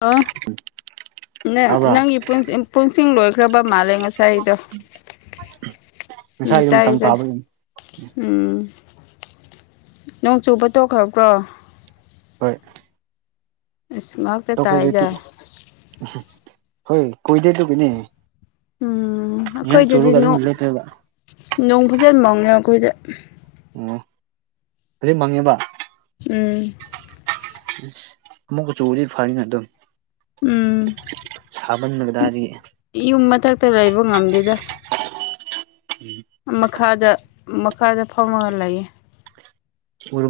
ꯑ ꯇꯥꯕ꯭ꯔꯥ ꯅꯪꯒꯤ ꯄꯨꯟꯁꯤꯡ ꯂꯣꯏꯈ꯭ꯔꯕ ꯃꯥꯜꯂꯦ ꯉꯁꯥꯏꯗꯣ ꯎꯝ ꯉꯁꯥꯗ ꯇꯥꯏ ꯃꯇꯝ ꯇꯥꯏ ꯇꯥꯕꯒꯤꯅꯤ ꯎꯝ ꯅꯣꯡ ꯆꯨꯕ ꯇꯣꯛꯈ꯭ꯔꯕ꯭ꯔꯣ ꯍꯣꯏ ꯏꯁꯃ ꯇꯣꯛꯖꯇ ꯍꯣꯏ ꯀꯣꯏꯗꯦ ꯇ ꯀꯅꯦ ꯎꯝ ꯌꯦ ꯑꯩꯈꯣꯏꯗꯗꯤ ꯆꯨꯔꯒ ꯑꯗꯨꯂ ꯇꯦꯕ ꯅꯣꯡ ꯐꯖꯟ ꯃꯅ ꯑꯩꯈꯣꯏꯗ ꯑꯣ ꯑꯗꯨꯔꯤ ꯃꯪꯉꯦꯕ ꯎꯝ ꯃꯨ ꯆꯔꯤ ꯐꯥꯔꯅ ꯑꯗꯨꯝ ꯎꯝ ꯁꯥꯕꯟꯕꯗꯥꯔꯗꯤ [inaudible] ꯌꯨꯝ ꯃꯊꯥꯛꯇ ꯂꯩꯕ ꯉꯝꯗꯦꯗ ꯎꯝ ꯃꯈꯥꯗ ꯃꯈꯥꯗ ꯐꯝꯃꯥꯒ ꯂꯩꯌꯦ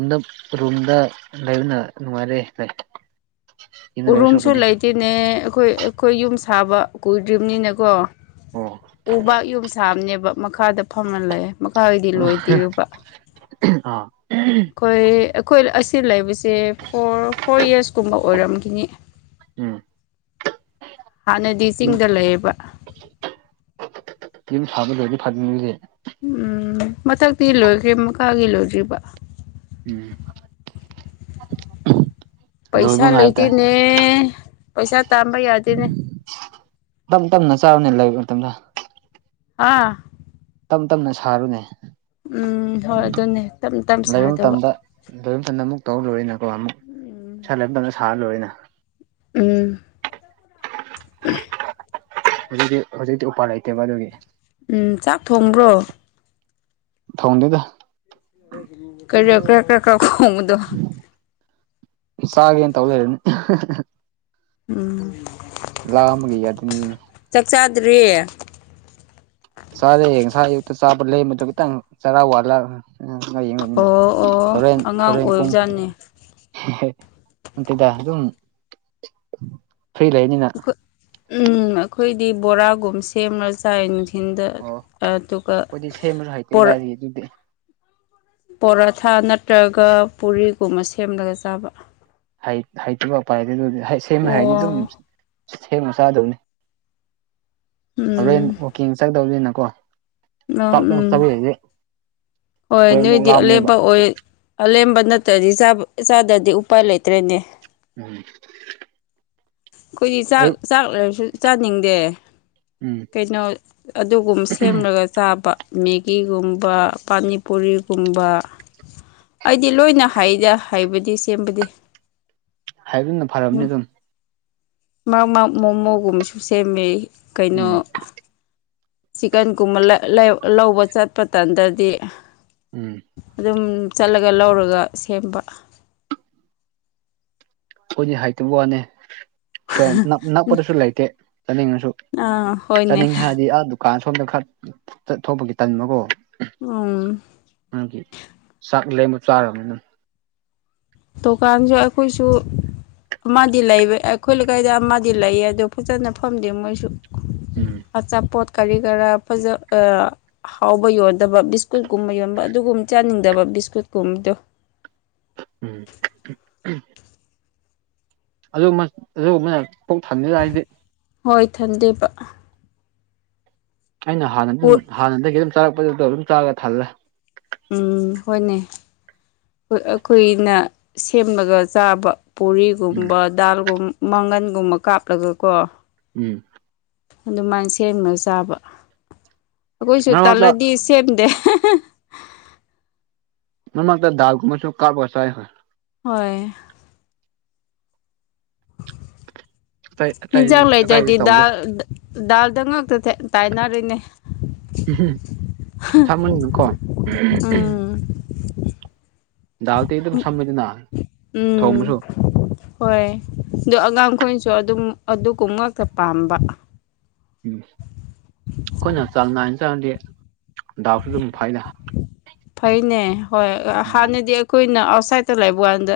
ꯗ ꯔꯨꯝꯗ ꯂꯩꯅ ꯅꯨꯡꯉꯥꯏꯔꯦ ꯍꯥꯏ ꯎꯔꯨꯝꯁꯨ ꯂꯩꯇꯦꯅꯦ ꯑꯩꯈꯣꯏ ꯑꯩꯈꯣꯏ ꯌꯨꯝ ꯁꯥꯕ ꯀꯨꯏꯗ꯭ꯔꯤꯕꯅꯤꯅꯦꯀꯣ ꯑꯣ ꯎꯕꯥꯛ ꯌꯨꯝꯁꯥꯝꯅꯦꯕ ꯃꯈꯥꯗ ꯐꯝꯍꯜꯂꯑꯦ ꯃꯈꯥꯗꯤ ꯂꯣꯏꯗ꯭ꯔꯨꯕ ꯑꯥ ꯑꯩꯈꯣꯏ ꯑꯩꯈꯣꯏ ꯑꯁꯤ ꯂꯩꯕꯁꯦ ꯐꯣꯔ ꯐꯣꯔ ꯌꯔꯁꯀꯨꯝꯕ ꯑꯣꯏꯔꯝꯈꯤꯅꯤ ꯎꯝ ꯍꯥꯟꯅꯗꯤ ꯆꯤꯡꯗ ꯂꯩꯌꯦꯕ ꯁꯕꯗꯤ ꯐꯇꯁꯦ [inaudible] [unintelligible] ꯎꯝ ꯃꯊꯛꯇꯤ ꯂꯣꯏꯈ꯭ꯔꯦ ꯃꯀꯥꯒꯤ ꯂꯣꯏꯗ꯭ꯔꯤꯕ ꯎꯝ ꯄꯩꯁꯥ ꯂꯣꯏꯕ ꯉꯥꯏꯕ ꯇꯥꯔꯦ ꯂꯩꯗꯦꯅꯦ ꯄꯩꯁꯥ ꯇꯥꯝꯕ ꯌꯥꯗꯦꯅꯦ ꯇꯞ ꯇꯞꯅ ꯆꯥꯕꯅꯦ ꯂꯩꯕ ꯃꯇꯝꯗ ꯑꯥ ꯇꯞ ꯇꯞꯅ ꯁꯥꯔꯨꯅꯦ ꯎꯝ ꯍꯣꯏ ꯑꯗꯨꯅꯦ ꯇꯞ ꯇꯞ ꯁꯥꯗꯧꯕ ꯑꯗꯨꯣꯏꯊꯟꯗ ꯑꯃꯨꯛ ꯇꯧ ꯂꯣꯏꯅ ꯀꯣ ꯑꯃꯨꯛ ꯏꯁꯥ ꯎꯝ ꯂꯩ ꯃꯇꯝꯗ ꯁꯥꯍꯜ ꯂꯣꯏꯅ ꯎꯝ ꯍꯧꯖꯤꯛꯇꯤ ꯍꯧꯖꯤꯛꯇꯤ ꯎꯄꯥꯜ ꯂꯩꯇꯦꯕ ꯑꯗꯨꯒꯤ ꯎꯝ ꯆꯥꯛ ꯊꯣꯡꯕ꯭ꯔꯣ ꯊꯥꯎꯗꯦꯗ ꯀꯣ ꯀ ꯀ ꯀ ꯀꯗꯣ ꯆꯥꯒꯦꯅ ꯇꯧ ꯂꯩꯔꯅꯤ ꯎꯝ ꯂꯥꯛꯑꯃꯒ ꯌꯥ ꯑꯗꯨꯅꯤ ꯑꯗꯨꯅꯤ ꯆꯥꯛ ꯆꯥꯗ꯭ꯔꯤꯌꯦ ꯆꯥꯔꯦ ꯍꯡꯁꯥ ꯌꯨꯛꯇ ꯆꯥꯕ ꯂꯩ ꯃꯗꯨ ꯈꯤꯇꯪ ꯆꯔꯥꯎ ꯋꯥꯠꯂ ꯎ ꯉꯥꯏ ꯌꯦꯡꯕꯅꯤꯅꯦ ꯑꯣ ꯑꯣ ꯍꯣꯔꯦꯟ ꯑꯉꯥꯡ ꯍꯣꯔꯦꯟ ꯄꯨꯡ ꯑꯣꯏꯕꯖꯥꯠꯅꯤ ꯑꯩꯈꯣꯏ ꯑꯗꯨꯠꯇꯗ ꯑꯗꯨꯝ ꯐ꯭ꯔꯤ ꯂꯩꯅꯤꯅ ꯎ ꯑꯩꯈꯣꯏꯗꯤ ꯕꯣꯔꯥꯒꯨꯝ ꯁꯦꯝꯅ ꯆꯥꯏ ꯊꯤꯟꯗ ꯑꯣ ꯑꯗꯨꯒꯣꯔꯛ ꯑꯗꯨꯗ ꯄꯣꯔꯥꯊꯥ ꯅꯠꯇ꯭ꯔꯒ ꯄꯨꯔꯤꯒꯨꯝꯕ ꯁꯦꯝꯂꯒ ꯆꯥꯕ ꯍꯥꯏꯩꯇꯕꯄꯥꯏꯗ ꯑꯗꯨ ꯁꯦꯝꯃꯦ ꯍꯥꯏꯗꯤ ꯑꯗꯨꯝ ꯑꯣ ꯁꯦꯝꯃ ꯆꯥꯗꯕꯅꯤ ꯍꯣꯔꯦꯟ ꯎꯝ ꯋꯀꯤꯡ ꯆꯪꯗꯧꯅꯤꯅꯀꯣ ꯅꯪ ꯆꯥꯎ ꯆ ꯎꯝ ꯍꯣꯏ ꯅꯣꯏꯗꯤ ꯑꯂꯦꯝꯦꯝꯕ ꯑꯣꯏ ꯑꯂꯦꯝꯦꯝꯕ ꯅꯠꯇ꯭ꯔꯗꯤ ꯆꯥꯗ꯭ꯔꯗꯤ ꯎꯄꯥꯏ ꯂꯩꯇ꯭ꯔꯦꯅꯦ ꯎ ꯑꯩꯈꯣꯏꯗꯤ ꯆꯥꯛ ꯆꯥꯛ ꯂꯩꯔꯁꯨ ꯆꯥꯅꯤꯡꯗꯦ ꯎꯝ ꯀꯩꯅꯣ ꯑꯗꯨꯒꯨꯝ ꯁꯦꯝꯔꯒ ꯆꯥꯕ ꯃꯦꯒꯤꯒꯨꯝꯕ ꯄꯅꯤꯄꯔꯤꯒꯨꯝꯕ ꯑꯩꯗꯤ ꯂꯣꯏꯅ ꯍꯥꯏꯗ ꯍꯩꯕꯗꯤ ꯁꯦꯝꯕꯗꯤ ꯍꯥꯏꯗꯨꯅ ꯐꯔꯕꯅꯤꯗ ꯃꯔꯛ ꯃꯔꯛꯃꯣꯃꯣꯒꯨꯝꯕꯁꯨ ꯁꯦꯝꯃꯦ ꯀꯩꯅꯣ ꯎꯝ ꯆꯤꯛꯀꯟꯒꯨꯝꯕ ꯂꯩ ꯂꯧꯕ ꯆꯠꯄ ꯇꯥꯟꯗ꯭ꯔꯗꯤ ꯎꯝ ꯑꯗꯨꯝ ꯆꯠꯂꯒ ꯂꯧꯔꯒ ꯁꯦꯝꯕ ꯑꯩꯈꯣꯏꯗꯤ ꯍꯥꯏꯇꯕ ꯋꯥꯅꯦ ꯁ ꯅꯛꯄꯗꯁꯨ ꯂꯩꯇꯦ ꯆꯥꯅꯤꯡꯉꯁꯨ ꯑꯥ ꯍꯣꯏꯅꯦ ꯆꯥꯅꯤꯡꯉꯦ ꯍꯥꯏꯔꯗꯤ ꯑꯥ ꯀꯥꯟ ꯁꯣꯝꯗ ꯈꯔ ꯆꯠꯊꯣꯛꯄꯒꯤ ꯇꯟꯃꯀꯣ ꯎꯝ ꯅꯒꯤ ꯆꯥꯛ ꯂꯩꯦꯝꯕ ꯆꯥꯔꯕꯅꯤꯅ ꯇ ꯀꯥꯟꯖ ꯑꯩꯈꯣꯏꯁꯨ ꯑꯃꯗꯤ ꯂꯩꯕ ꯑꯩꯈꯣꯏ ꯂꯩꯀꯥꯏꯗ ꯑꯃꯗꯤ ꯂꯩꯌꯦ ꯑꯗꯣ ꯐꯖꯅ ꯐꯝꯗꯦ ꯃꯣꯏꯁꯨ ꯎꯝ ꯑꯆꯥꯄꯣꯠ ꯀꯔꯤ ꯀꯔꯥ ꯐꯖ ꯍꯥꯎꯕ ꯌꯣꯟꯗꯕ ꯕꯤꯁꯀꯨꯠꯀꯨꯝꯕ ꯌꯣꯟꯕ ꯑꯗꯨꯒꯨꯝ ꯆꯥꯅꯤꯡꯗꯕ ꯕꯤꯁꯀꯨꯠꯀꯨꯝꯕꯗꯣ ꯎꯝ ꯑꯗꯨꯃꯛ ꯑꯗꯨ ꯄꯨꯛꯛ ꯊꯝꯅꯤ ꯍꯥꯏꯗꯤ ꯍꯣꯏ ꯊꯟꯗꯦꯕ ꯑꯩꯅ ꯍꯥꯟꯅ ꯑꯗꯨꯝ ꯍꯥꯟꯅꯗꯒꯤ ꯑꯗꯨꯝ ꯆꯥꯔꯛꯄꯗꯨꯗꯣ ꯑꯗꯨꯝ ꯆꯥꯔꯒ ꯊꯜꯂꯦ ꯎꯝ ꯍꯣꯏꯅꯦ ꯍꯣꯏ ꯑꯩꯈꯣꯏꯅ ꯁꯦꯝꯃꯒ ꯆꯥꯕ ꯎꯝ ꯄꯨꯔꯤꯒꯨꯝꯕ ꯗꯥꯜꯒꯨꯝ ꯃꯪꯒꯟꯒꯨꯝꯕ ꯀꯥꯞꯂꯒꯀꯣ ꯎꯝ ꯑꯗꯨꯃꯥꯏꯅ ꯁꯦꯝꯅ ꯆꯥꯕ ꯑꯩꯈꯣꯏꯁꯨ ꯃꯔꯛ ꯃꯔꯛꯇ ꯇꯜꯂꯗꯤ ꯁꯦꯝꯗꯦ ꯃꯥꯃꯡꯗꯥꯜꯒꯣꯝꯕꯁꯨ ꯀꯥꯕꯁꯥꯏ ꯍꯣꯏ ꯍꯣꯏ ꯑꯇꯩ ꯑꯇꯩꯗꯤ ꯍꯤꯟꯖꯥꯛ ꯑꯇꯩꯗꯤ ꯂꯩꯇ꯭ꯔꯗꯤ ꯇꯧꯗꯦ ꯗꯥꯜ ꯗꯥꯜꯗ ꯉꯥꯛꯇ ꯇꯥꯏꯅꯔꯤꯅꯦ ꯊꯝꯟ ꯅꯀꯣ ꯎꯝ ꯗꯥꯎꯇꯤ ꯑꯗꯨꯝ ꯁꯝꯃꯤꯗꯅ ꯎꯝ ꯊꯣꯡꯉꯁꯨ ꯍꯣꯏ ꯑꯗꯨ ꯑꯉꯥꯡꯈꯣꯏꯁꯨ ꯑꯗꯨꯝ ꯑꯗꯨ ꯀꯨꯝ ꯉꯛꯇ ꯄꯥꯝꯕ ꯎꯝ ꯑꯩꯈꯣꯏꯅ ꯆꯥꯡ ꯅꯥꯏꯅ ꯆꯥꯔꯗꯤ ꯗꯥꯎꯁꯨ ꯑꯗꯨꯝ ꯐꯩꯗ ꯐꯩꯅꯦ ꯍꯣꯏ ꯎꯝ ꯍꯥꯟꯅꯗꯤ ꯑꯩ ꯑꯩꯈꯣꯏꯅ ꯑꯥꯎꯠꯁꯥꯏꯠꯇ ꯂꯩꯕ ꯀꯥꯟꯗ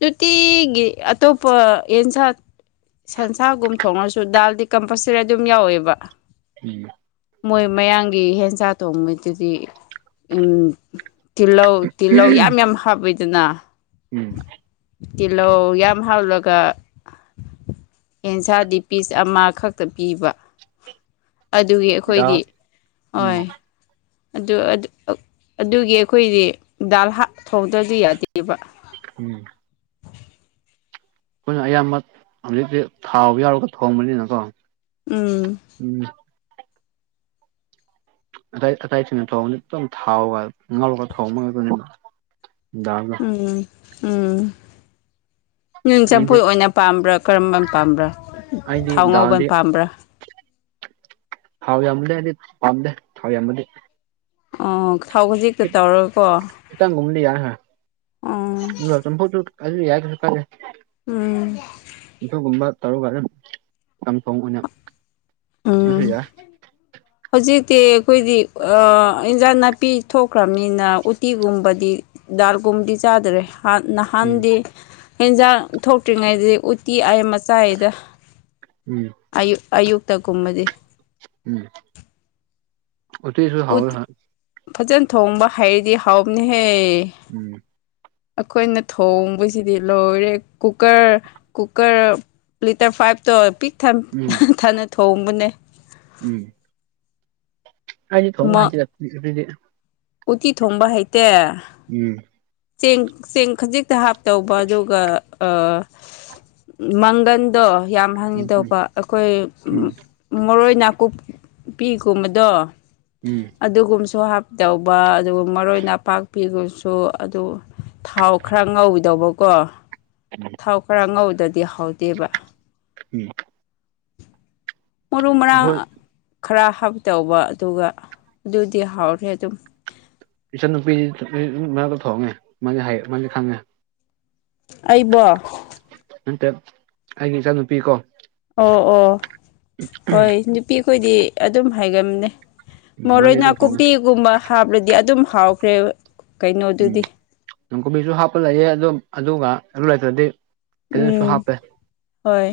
ꯅꯨꯡꯇꯤꯒꯤ ꯑꯇꯣꯞꯄ ꯌꯦꯟꯁꯥꯡ ꯁꯟꯁꯥꯒꯨꯝ ꯊꯣꯡꯉꯁꯨ ꯗꯥꯜꯗꯤ ꯀꯝꯄꯜꯁꯔꯤ ꯑꯗꯨꯝ ꯌꯥꯎꯌꯦꯕ ꯎꯝ ꯃꯣꯏ ꯃꯌꯥꯡꯒꯤ ꯍꯦꯟꯖꯥ ꯊꯣꯡꯕꯗꯨꯗꯤ ꯎꯝ ꯇꯤꯜꯍꯧ ꯇꯤꯜꯍꯧ ꯌꯥꯝ ꯌꯥꯝ ꯍꯥꯞꯄꯤꯗꯅ ꯎꯝ ꯇꯤꯜꯂꯧ ꯌꯥꯝ ꯍꯥꯎꯂꯒ ꯑꯦꯟꯁꯥꯗꯤ ꯄꯤꯁ ꯑꯃꯈꯛꯇ ꯄꯤꯕ ꯑꯗꯨꯒꯤ ꯗꯥꯜ ꯑꯩꯈꯣꯏꯗꯤ ꯎꯝ ꯍꯣꯏ ꯑꯗꯨ ꯑꯗꯨꯒꯤ ꯑꯩꯈꯣꯏꯗꯤ ꯗꯥꯜ ꯊꯣꯡꯗ꯭ꯔꯗꯤ ꯌꯥꯗꯦꯕ ꯎꯝ ꯑꯩꯈꯣꯏꯅ ꯑꯌꯥꯝꯕ ꯍꯧꯖꯤꯛꯇꯤ ꯊꯥꯎ ꯌꯥꯎꯔꯒ ꯊꯣꯡꯕꯅꯤꯅꯀꯣ ꯎꯝ ꯎꯝ ꯑꯗꯥꯏ ꯑꯗꯥꯏ ꯊꯨꯅ ꯋꯣꯡꯒꯗꯤ ꯈꯤꯇꯪ ꯊꯥꯎꯒ ꯉꯥꯎꯔꯒ ꯊꯣꯡꯕꯅꯤ ꯑꯩꯈꯣꯏꯗꯤ ꯅꯨꯡꯗꯥꯡ ꯎꯝ ꯎꯝ ꯅ ꯆꯝꯐꯨ ꯑꯩꯗꯤ ꯑꯣꯏꯅ ꯄꯥꯝꯕ꯭ꯔꯥ ꯀꯔꯝꯕ ꯄꯥꯝꯕ꯭ꯔꯥ ꯑꯩꯗꯤ ꯊꯥꯎ ꯉꯧꯕ ꯗꯥꯜꯗꯤ ꯄꯥꯝꯕ꯭ꯔꯥ ꯊꯥꯎ ꯌꯥꯝ ꯂꯦꯑꯗꯤ ꯄꯥꯝꯗꯦ ꯊꯥꯎ ꯌꯥꯝꯃꯗꯤ ꯑꯣ ꯊꯥꯎ ꯈꯖꯤꯛꯇ ꯇꯧꯔꯒꯀꯣ ꯏꯈꯤꯇꯪꯒꯨꯝꯗꯤ ꯌꯥꯏꯍꯦ ꯑꯣ ꯑꯗꯣ ꯆꯝꯐꯨꯠꯁꯨ ꯑꯗꯨ ꯌꯥꯏ ꯀꯩꯁꯨ ꯀꯥꯏꯗꯦ ꯎꯝ ꯑꯗꯨꯒꯨꯝꯕ ꯇꯧꯔꯒ ꯑꯗꯨꯝ ꯁꯟ ꯊꯣꯡꯕꯅꯦ ꯑꯗꯨꯁꯨ ꯎꯝ ꯌꯥꯏ [inaudible] ꯍꯧꯖꯤꯛꯇꯤ ꯑꯩꯈꯣꯏꯗꯤ ꯑ ꯏꯟꯖꯥꯡ ꯅꯥꯄꯤ ꯊꯣꯛꯈ꯭ꯔꯃꯤꯅ ꯎꯇꯤꯒꯨꯝꯕꯗꯤ ꯗꯥꯜꯒꯨꯝꯗꯤ ꯆꯥꯗ꯭ꯔꯦ ꯎꯝ ꯅꯍꯥꯟꯗꯤ ꯍꯦꯟꯖꯥꯡ ꯊꯣꯛꯇ꯭ꯔꯤꯉꯩꯗ ꯎꯇꯤ ꯑꯥꯏꯌꯝꯕ ꯆꯥꯥꯏꯗ ꯎꯝ ꯑꯌꯨꯛ ꯑꯌꯨꯛꯇꯒꯨꯝꯕꯗꯤ ꯎꯝ ꯎꯊꯣꯏꯁꯨ ꯍꯥꯎꯏ ꯎꯇꯤ ꯍꯥꯎ ꯐꯖꯅ ꯊꯣꯡꯕ ꯍꯩꯔꯗꯤ ꯍꯥꯎꯕꯅꯤꯍꯦ ꯎꯝ ꯑꯩꯈꯣꯏꯅ ꯊꯣꯡꯕꯁꯤꯗꯤ ꯂꯣꯏꯔꯦ ꯀꯨꯀꯔ ꯀꯨꯀꯔ ꯂꯤꯇꯔ ꯐꯥꯏꯚꯇꯣ ꯄꯤꯛ ꯊꯝ ꯎꯝ ꯊꯥꯟꯅ ꯊꯣꯡꯕꯅꯦ ꯎꯝ ꯑꯩ ꯊꯣꯡ ꯍꯥꯏꯗꯤ ꯎꯇꯤ ꯊꯣꯡꯕ ꯍꯩꯇꯦ ꯎꯝ ꯆꯦꯡ ꯆꯦꯡ ꯈꯖꯤꯛꯇ ꯍꯥꯞꯇꯧꯕ ꯑꯗꯨꯒ ꯑ ꯃꯪꯒꯟꯗꯣ ꯌꯥꯝ ꯍꯪꯉꯤ ꯎꯝ ꯎꯝ ꯇꯧꯕ ꯑꯩꯈꯣꯏ ꯎꯝ ꯎꯝ ꯃꯔꯣꯏ ꯅꯥꯀꯨꯞꯄꯤꯒꯨꯝꯕꯗꯣ ꯎꯝ ꯑꯗꯨꯒꯨꯝꯕꯁꯨ ꯍꯥꯞꯇꯧꯕ ꯑꯗꯨꯒ ꯃꯔꯣꯏ ꯅꯥꯄꯥꯛꯄꯤꯒꯨꯁꯨ ꯑꯗꯨ ꯊꯥꯎ ꯈꯔ ꯉꯧꯒꯤꯗꯧꯕꯀꯣ [inaudible] ꯊꯥꯎ ꯈꯔ ꯉꯧꯗꯗꯤ ꯍꯧꯥꯎꯗꯦꯕ [unintelligible] ꯃꯔꯨ ꯃꯔꯥꯡ ꯑꯩꯈꯣꯏ ꯈꯔ ꯍꯥꯞꯇꯧꯕ ꯑꯗꯨꯒ ꯑꯗꯨꯗꯤ ꯍꯥꯎꯔꯦ ꯑꯗꯨꯝ ꯏꯆꯟ ꯅꯨꯄꯤ [unintelligible] ꯏꯃꯥꯒ ꯊꯣꯡꯉꯦ ꯃꯥꯗꯤ ꯍꯩ ꯃꯥꯗꯤ ꯈꯪꯉꯦ ꯑꯩꯕꯣ ꯅꯠꯇꯦ ꯑꯩꯒꯤ ꯏꯆꯟꯅꯨꯄꯤ ꯀꯣ ꯑꯣ ꯑꯣ ꯍꯣꯏ ꯅꯨꯄꯤꯈꯣꯏꯗꯤ ꯑꯗꯨꯝ ꯍꯥꯏꯒꯥꯟꯕꯅꯦ ꯎꯝ ꯃꯔꯣꯏ ꯃꯥꯗꯤ ꯑꯗꯨꯝ ꯊꯣꯡꯉꯦ ꯅꯥꯀꯨꯞꯄꯤꯒꯨꯝꯕ ꯍꯥꯞꯂꯗꯤ ꯑꯗꯨꯝ ꯍꯥꯎꯈ꯭ꯔꯦꯕ ꯀꯩꯅꯣꯗꯨꯗꯤ ꯅꯥꯀꯨꯞꯄꯤꯁꯨ ꯍꯥꯞꯄ ꯂꯩꯌꯦ ꯑꯗꯨ ꯑꯗꯨꯒ ꯑꯗꯨ ꯂꯩꯇ꯭ꯔꯗꯤ ꯀꯩꯅꯣꯁꯨ ꯎꯝ ꯍꯥꯞꯄꯦ ꯍꯣꯏ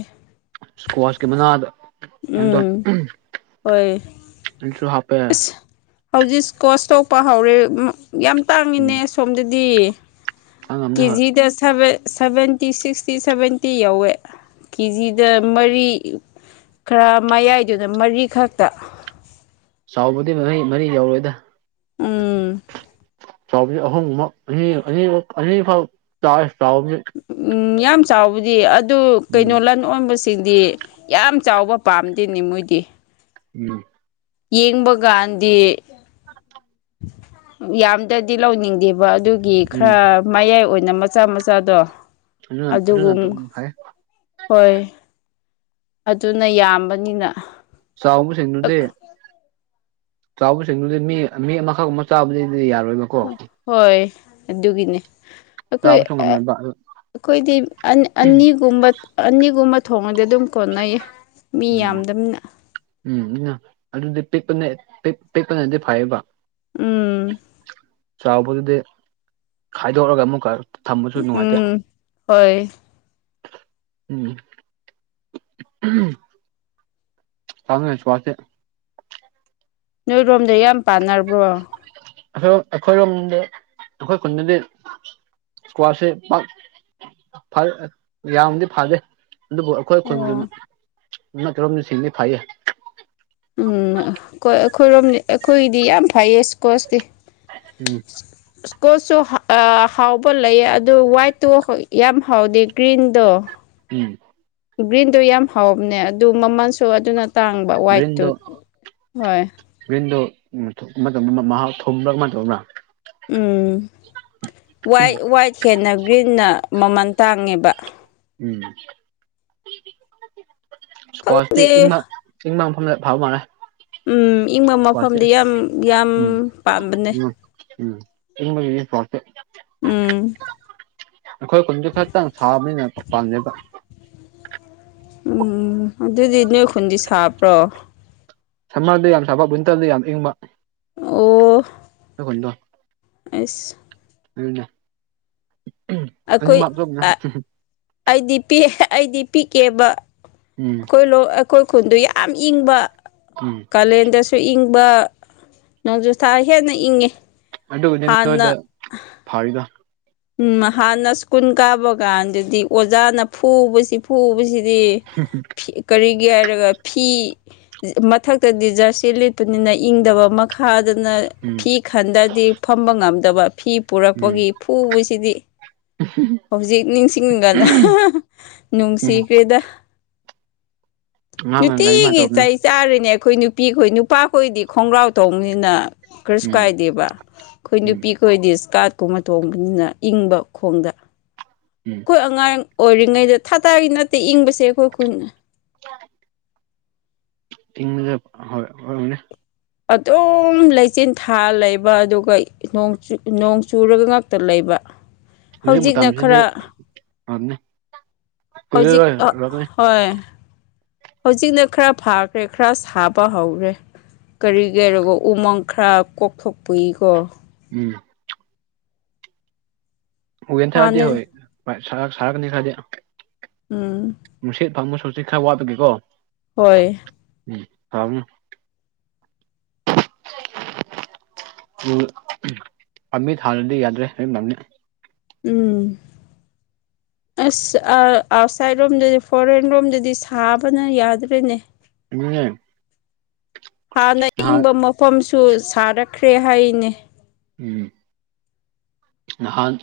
ꯏꯁꯀ꯭ꯋꯥꯁꯀꯤ ꯃꯅꯥꯗꫭ ꯀꯅꫭ ꯇꯧ ꯎꯝ ꯍꯣꯏ ꯎꯝ [unintelligible] ꯍꯥꯞꯄꯦ ꯑꯁ ꯍꯧꯖꯤꯛ ꯏꯁꯀ꯭ꯋꯥꯁ ꯊꯣꯛꯄ ꯍꯧꯔꯦ ꯌꯥꯝ ꯇꯥꯡꯉꯤꯅꯦ ꯎꯝ ꯑꯁꯣꯝꯗꯗꯤ ꯈꯪꯉꯝꯅꯤ ꯍꯣꯏ ꯀꯦꯖꯤꯗ ꯁꯚꯦ ꯁꯚꯦꯟ ꯇꯤ ꯁꯤꯛꯁꯇꯤ ꯁꯚꯦꯟꯇꯤ ꯌꯧꯋꯦ ꯀꯦꯖꯤꯗ ꯃꯔꯤ ꯈꯔ ꯃꯌꯥꯏꯗꯨꯅ ꯃꯔꯤꯈꯛꯇ ꯆꯥꯎꯕꯗꯤ ꯃꯔꯩ ꯃꯔꯤ ꯌꯧꯔꯣꯏꯗ ꯎꯝ ꯆꯥꯎꯕꯅꯤ ꯑꯍꯨꯝꯃꯛ ꯑꯅꯤ ꯑꯅꯤ ꯑꯅꯤ ꯐꯥꯎ ꯆꯥꯎꯋꯦ ꯆꯥꯎꯕꯗꯤ ꯎꯝ ꯌꯥꯝ ꯆꯥꯎꯕꯗꯤ ꯑꯗꯨ ꯀꯩꯅꯣ ꯎꯝ ꯂꯟ ꯑꯣꯟꯕꯁ ꯁꯤꯡꯗꯤ ꯌꯥꯝ ꯆꯥꯎꯕ ꯄꯥꯝꯗꯦꯅꯦ ꯃꯣꯏꯗꯤ ꯎꯝ ꯌꯦꯡꯕ ꯀꯥꯟꯗꯤ ꯌꯥꯝꯗꯗꯤ ꯂꯧꯅꯤꯡꯗꯦꯕ ꯑꯗꯨ ꯒꯤ ꯎꯝ ꯈꯔ ꯃꯌꯥꯏ ꯑꯣꯏꯅ ꯃꯆꯥ ꯃꯆꯥꯗꯣ ꯑꯗꯨꯅ ꯑꯗꯨꯅ ꯑꯗꯨꯒꯨꯝ ꯐꯩ ꯍꯣꯏ ꯑꯗꯨꯅ ꯌꯥꯝꯕꯅꯤꯅ ꯆꯥꯎꯕ ꯁꯤꯡꯗꯨꯗꯤ ꯆꯥꯎꯕꯁꯤꯡꯗꯨꯗꯤ ꯃꯤ ꯃꯤ ꯑꯃꯈꯛ ꯑꯃ ꯆꯥꯕꯗꯗꯤ ꯌꯥꯔꯣꯏꯕ ꯍꯣꯏ ꯑꯗꯨꯒꯤꯅꯦ ꯑꯩꯈꯣꯏ ꯆꯥꯕꯁꯨ ꯑꯥ ꯉꯝꯂꯣꯏꯕ ꯑꯗꯨ ꯑꯩꯈꯣꯏꯗꯤ ꯑꯅꯤꯒꯨꯝꯕ ꯑꯅꯤꯒꯨꯝꯕ ꯊꯣꯡꯉꯗꯤ ꯑꯗꯨꯝ ꯀꯣꯟꯅꯩꯌꯦ ꯃꯤ ꯎꯝ ꯌꯥꯝꯗꯝꯅꯤꯅ ꯎꯝ ꯃꯤꯅ ꯑꯗꯨꯗꯤ ꯄꯤꯛꯄꯅꯦ ꯄꯤꯛꯄꯅꯗꯤ ꯐꯩꯌꯦꯕ ꯎꯝ ꯆꯥꯎꯕꯗꯨꯗꯤ ꯈꯥꯏꯗꯣꯛꯂꯒ ꯑꯃꯨꯛꯀ ꯊꯝꯕꯁꯨ ꯅꯨꯡꯉꯥꯏꯇꯦ ꯎꯝ ꯍꯣꯏ ꯎꯝ [unintelligible] [unintelligible] ꯏꯁꯀ꯭ꯋꯥꯁꯇꯤ ꯅꯣꯏꯔꯣꯝꯗ ꯌꯥꯝ ꯄꯥꯟꯅꯔꯕ꯭ꯔꯣ ꯑꯗꯣ ꯑꯩꯈꯣꯏꯔꯣꯝꯗ ꯑꯩꯈꯣꯏ ꯈꯨꯟꯗꯗꯤ ꯏꯁꯀ꯭ꯋꯥꯁꯦ ꯄꯥꯛ ꯐꯔ ꯌꯥꯝꯗꯤ ꯐꯗꯦ ꯑꯗꯨꯕꯨ ꯑꯩꯈꯣꯏ ꯈꯨꯟꯒꯤ ꯅꯠꯇꯔꯣꯝꯁꯤꯡꯗꯤ ꯐꯩꯌꯦ ꯎꯝ ꯑꯩꯈꯣꯏ ꯑꯩꯈꯣꯏꯔꯣꯝꯗꯤ ꯑꯩꯈꯣꯏꯗꯤ ꯌꯥꯝ ꯐꯩꯌꯦ ꯏꯁꯀ꯭ꯋꯥꯁꯇꯤ ꯎꯝ ꯑꯁ [unintelligible] ꯀꯣꯠꯁꯨ ꯍꯥꯎꯕ ꯂꯩ ꯑꯗꯨ ꯋꯥꯏꯠꯇꯣ ꯌꯥꯝ ꯍꯥꯎꯗꯦ ꯒ꯭ꯔꯤꯟꯗꯣ ꯎꯝ ꯒ꯭ꯔꯤꯟꯗꯣ ꯌꯥꯝ ꯍꯥꯎꯕꯅꯦ ꯑꯗꯨ ꯃꯃꯜꯁꯨ ꯑꯗꯨꯅ ꯇꯥꯡꯕ ꯒ꯭ꯔꯤꯟꯗꯣ ꯋꯥꯏꯠꯇꯨ ꯍꯣꯏ ꯒ꯭ꯔꯤꯟꯗꯣ ꯃꯍꯥꯎ ꯊꯨꯝꯕ꯭ꯔꯥ ꯀꯃꯥꯏ ꯇꯧꯕꯔꯥ ꯎꯝ ꯋꯥꯏꯠ ꯋꯥꯏꯠ ꯍꯦꯟꯅ ꯒ꯭ꯔꯤꯟꯅ ꯃꯃꯜ ꯇꯥꯡꯉꯦꯕ [inaudible] ꯏꯁꯀ꯭ꯋꯥꯁꯇꯤ ꯈꯪꯗꯦ ꯏꯪꯕ ꯏꯪꯕ ꯃꯐꯝꯗ ꯐꯕ ꯃꯥꯥꯟꯂꯦ ꯎꯝ ꯏꯪꯕ ꯃꯐꯝꯗꯤ ꯌꯥꯝ ꯌꯥꯝ ꯄꯥꯝꯕꯅꯦ ꯏꯪꯕꯒꯤꯗꯤ ꯏꯁꯀ꯭ꯋꯥꯁꯁꯦ ꯎꯝ ꯑꯩꯈꯣꯏ ꯈꯨꯟꯗꯨ ꯈꯛꯇꯪ ꯁꯥꯕꯅꯤꯅ ꯄꯥꯟꯗꯦꯕ ꯎꯝ ꯑꯗꯨꯗꯤ ꯅꯣꯏ ꯈꯨꯨꯟꯗꯤ ꯁꯥꯕ꯭ꯔꯣ ꯁꯝꯃꯔꯗ ꯌꯥꯝ ꯁꯥꯕ ꯋꯤꯟꯇꯔꯗ ꯌꯥꯝ ꯏꯪꯕ ꯑꯣ ꯑꯈꯣꯏ ꯈꯨꯟꯗꯣ ꯑꯩꯁ ꯑꯗꯨꯅꯦ ꯑꯩꯈꯣꯏ ꯑꯅꯤꯃꯛ ꯇꯧꯕꯅꯦ [unintelligible] ꯑꯩꯗꯤ ꯄꯤꯛ ꯑꯩꯗꯤ ꯄꯤꯛꯑꯦꯕ ꯎꯝ ꯑꯩꯈꯣꯏ ꯂꯣꯛ ꯑꯩꯈꯣꯏ ꯈꯨꯟꯗꯨ ꯌꯥꯝ ꯏꯪꯕ ꯎꯝ ꯀꯥꯂꯦꯟꯗꯁꯨ ꯏꯪꯕ ꯅꯣꯡꯖꯨꯊꯥ ꯍꯦꯟꯅ ꯏꯪꯉꯦ ꯑꯗꯨꯒꯤꯅꯦ ꯅꯣꯏꯗ ꯍꯥꯟꯅ ꯐꯔꯤꯗꯣ ꯎꯝ ꯍꯥꯟꯅ ꯁ꯭ꯀꯨꯜ ꯀꯥꯕ ꯀꯥꯟꯗꯗꯤ ꯑꯣꯖꯥꯅ ꯐꯨꯕꯁꯤ ꯐꯨꯕꯁꯤꯗꯤ ꯍꯝ ꯍꯨꯝ ꯀꯔꯤꯒꯤ ꯍꯥꯏꯔꯒ ꯐꯤ ꯃꯊꯛꯇꯗꯤ ꯖꯔꯁꯤ ꯂꯤꯠꯄꯅꯤꯅ ꯏꯪꯗꯕ ꯃꯈꯥꯗꯅ ꯎꯝ ꯐꯤ ꯈꯟꯗꯗꯤ ꯐꯝꯕ ꯉꯝꯗꯕ ꯐꯤ ꯄꯨꯔꯛꯄꯒꯤ ꯐꯨꯕꯁꯤꯗꯤ ꯎꯍꯝ ꯍꯝ ꯍꯧꯖꯤꯛ ꯅꯤꯡꯁꯤꯡ ꯀꯥꯟꯗ ꯎꯝ ꯅꯨꯡꯁꯤꯈ꯭ꯔꯦꯗ ꯉꯥꯏꯍꯥꯛꯅ ꯒꯥꯔꯤ ꯃꯥ ꯅꯨꯇꯤꯒꯤ ꯇꯧꯕꯅꯤ ꯆꯩ ꯆꯥꯔꯤꯅꯦ ꯑꯩꯈꯣꯏ ꯅꯨꯄꯤꯈꯣꯏ ꯅꯨꯄꯥꯈꯣꯏꯗꯤ ꯈꯣꯡꯒ꯭ꯔꯥꯎ ꯇꯧꯕꯅꯤꯅ ꯀꯔꯤꯁꯨ ꯎꯝ ꯀꯥꯏꯗꯦꯕ ꯑꯩꯈꯣꯏ ꯎꯝ ꯅꯨꯄꯤ ꯈꯣꯏꯗꯤ ꯏꯁꯀꯥꯔꯠꯀꯨꯝꯕ ꯇꯣꯡꯕꯅꯤꯅ ꯏꯪꯕ ꯈꯣꯡꯗ ꯎꯝ ꯑꯩꯈꯣꯏ ꯑꯉꯥꯡ ꯑꯣꯏꯔꯤꯉꯩꯗ ꯊꯊꯥꯒꯤ ꯅꯠꯇꯦ ꯏꯪꯕꯁꯦ ꯑꯩꯈꯣꯏ ꯈꯨꯟꯅ ꯌꯥ [unintelligible] [unintelligible] ꯗꯨꯝ ꯂꯩꯆꯤꯟ ꯊꯥ ꯂꯩꯕ ꯑꯗꯨꯒ ꯅꯣꯡ ꯅꯣꯡ ꯆꯨꯔꯒ ꯉꯥꯛꯇ ꯂꯩꯕ ꯍꯧꯖꯤꯛꯅ ꯈꯔ [unintelligible] ꯍꯧꯖꯤꯛ ꯀꯨꯢꯔꯔꯣꯢ [unintelligible] ꯍꯣꯏ ꯍꯧꯖꯤꯛꯅ ꯈꯔ ꯐꯈ꯭ꯔꯦ ꯈꯔ ꯁꯥꯕ ꯍꯧꯈꯔꯦ ꯀꯔꯤ ꯍꯥꯢꯔꯒ ꯎꯃꯪ ꯈꯔ ꯀꯣꯛꯊꯣꯛꯄꯒꯤꯀꯣ ꯎꯝ ꯥꯎ ꯌꯥꯟꯊꯔꯗꯤ ꯍꯥꯟꯅ ꯍꯣꯏ ꯁꯥ ꯁꯥꯔꯛ ꯁꯥꯔꯒꯅꯤ ꯈꯔꯗꯤ ꯎꯝ ꯅꯨꯡꯁꯤꯠ ꯐꯪꯕꯁꯨ ꯍꯧꯖꯤꯛ ꯈꯔ ꯋꯥꯠꯄꯒꯤꯀꯣ ꯍꯣꯏ ꯎꯝ ꯐꯝ ꯑꯗꯨ ꯄꯥꯝꯕꯤ ꯊꯥꯗꯗꯤ ꯌꯥꯗ꯭ꯔꯦ [unintelligible] ꯅꯤ ꯎꯝ ꯑꯁ ꯑꯥꯎꯠꯁꯥꯏꯠ ꯔꯣꯝꯗꯗꯤ ꯐꯣꯔꯦꯟ ꯔꯣꯝꯗꯗꯤ ꯁꯥꯕꯅ ꯌꯥꯗ꯭ꯔꯦꯅꯦ ꯎꯝ [unintelligible] ꯍꯥꯟꯅ ꯏꯪꯕ ꯃꯐꯝꯁꯨ ꯁꯥꯔꯛꯈ꯭ꯔꯦ ꯍꯥꯏꯅ‌ꯦ ꯎꯝ ꯅꯍꯥꯟ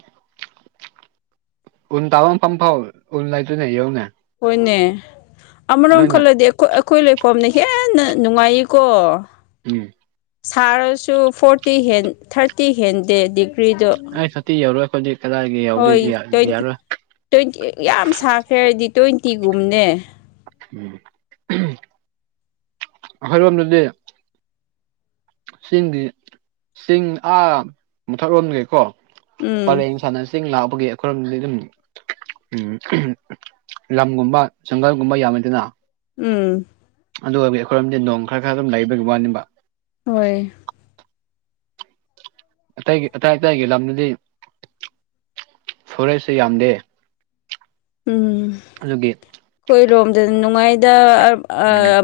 ꯎꯟ ꯇꯥꯕ ꯃꯐꯝ ꯐꯥꯎ ꯎꯟ ꯂꯩꯇꯣꯏꯅꯦ ꯌ‌ꯦꯡꯉꯨꯅ‌ꯦ ꯍꯣꯏꯅꯦ ꯑꯃꯔꯣꯝ ꯈꯜꯂꯗꯤ ꯑꯩꯈꯣꯏ ꯂꯩꯐꯝꯅ ꯍꯦꯟꯅ ꯅꯨꯡꯉꯥꯏꯌꯦꯀꯣ ꯎꯝ ꯁꯥꯔꯁꯨ ꯐꯣꯔꯇꯤ ꯍꯦꯟ ꯊꯥꯔꯇꯤ ꯍꯦꯟꯗꯦ ꯗꯤꯒ꯭ꯔꯤꯗꯣ ꯊꯥꯔꯇꯤ ꯌꯧꯔꯣꯏ ꯈꯣꯏꯗꯤ ꯀꯗꯥꯏꯒꯤ ꯌꯧꯗꯤ ꯍꯣꯏ ꯇ꯭ꯋꯦꯟꯇꯤ ꯌꯥꯔꯣꯏ ꯌꯥꯝ ꯁꯥꯈ꯭ꯔꯦ ꯑꯩꯗꯤ ꯇ꯭ꯋꯦꯟꯇꯤꯒꯨꯝꯅꯦ ꯎꯝ ꯑꫭꯏꯔꯝꯗ꯭ꯔꯗꯤ ꯆꯤꯡꯗꯤ ꯆꯤꯡ ꯑꯥ ꯃꯥꯊꯛ ꯔꯣꯝꯗꯒꯤꯀꯣ ꯎꯝ ꯄꯔꯦꯡ ꯁꯥꯟꯅꯁꯤꯡ ꯂꯥꯛꯄꯒꯤ ꯑꯩꯈꯣꯏꯝꯗꯤ ꯑꯗꯨꯝ ꯎꯝ ꯂꯝꯒꯨꯝꯕ ꯖꯪꯒꯜꯒꯨꯝꯕ ꯌꯥꯝꯃꯤꯗꯅ ꯎꯝ ꯑꯗꯨ ꯑꯣꯏꯕꯗꯤ ꯑꯩꯈꯣꯏꯔꯝꯗꯤ ꯅꯣꯡ ꯈꯔ ꯈꯔ ꯑꯗꯨꯝ ꯂꯩꯕꯒꯤ ꯋꯥꯅꯤꯕ [inaudible] ꯑꯇꯩꯒꯤ ꯑꯇꯩ ꯑꯇꯩꯒꯤ ꯂꯝꯗꯗꯤ ꯐꯣꯔꯦꯁꯁꯦ ꯌꯥꯝꯗꯦ ꯎꯝ ꯑꯗꯨꯒꯤ ꯈꯣꯏ ꯔꯣꯝꯗ ꯅꯨꯡꯉꯥꯏꯗ.... ꯎꯝ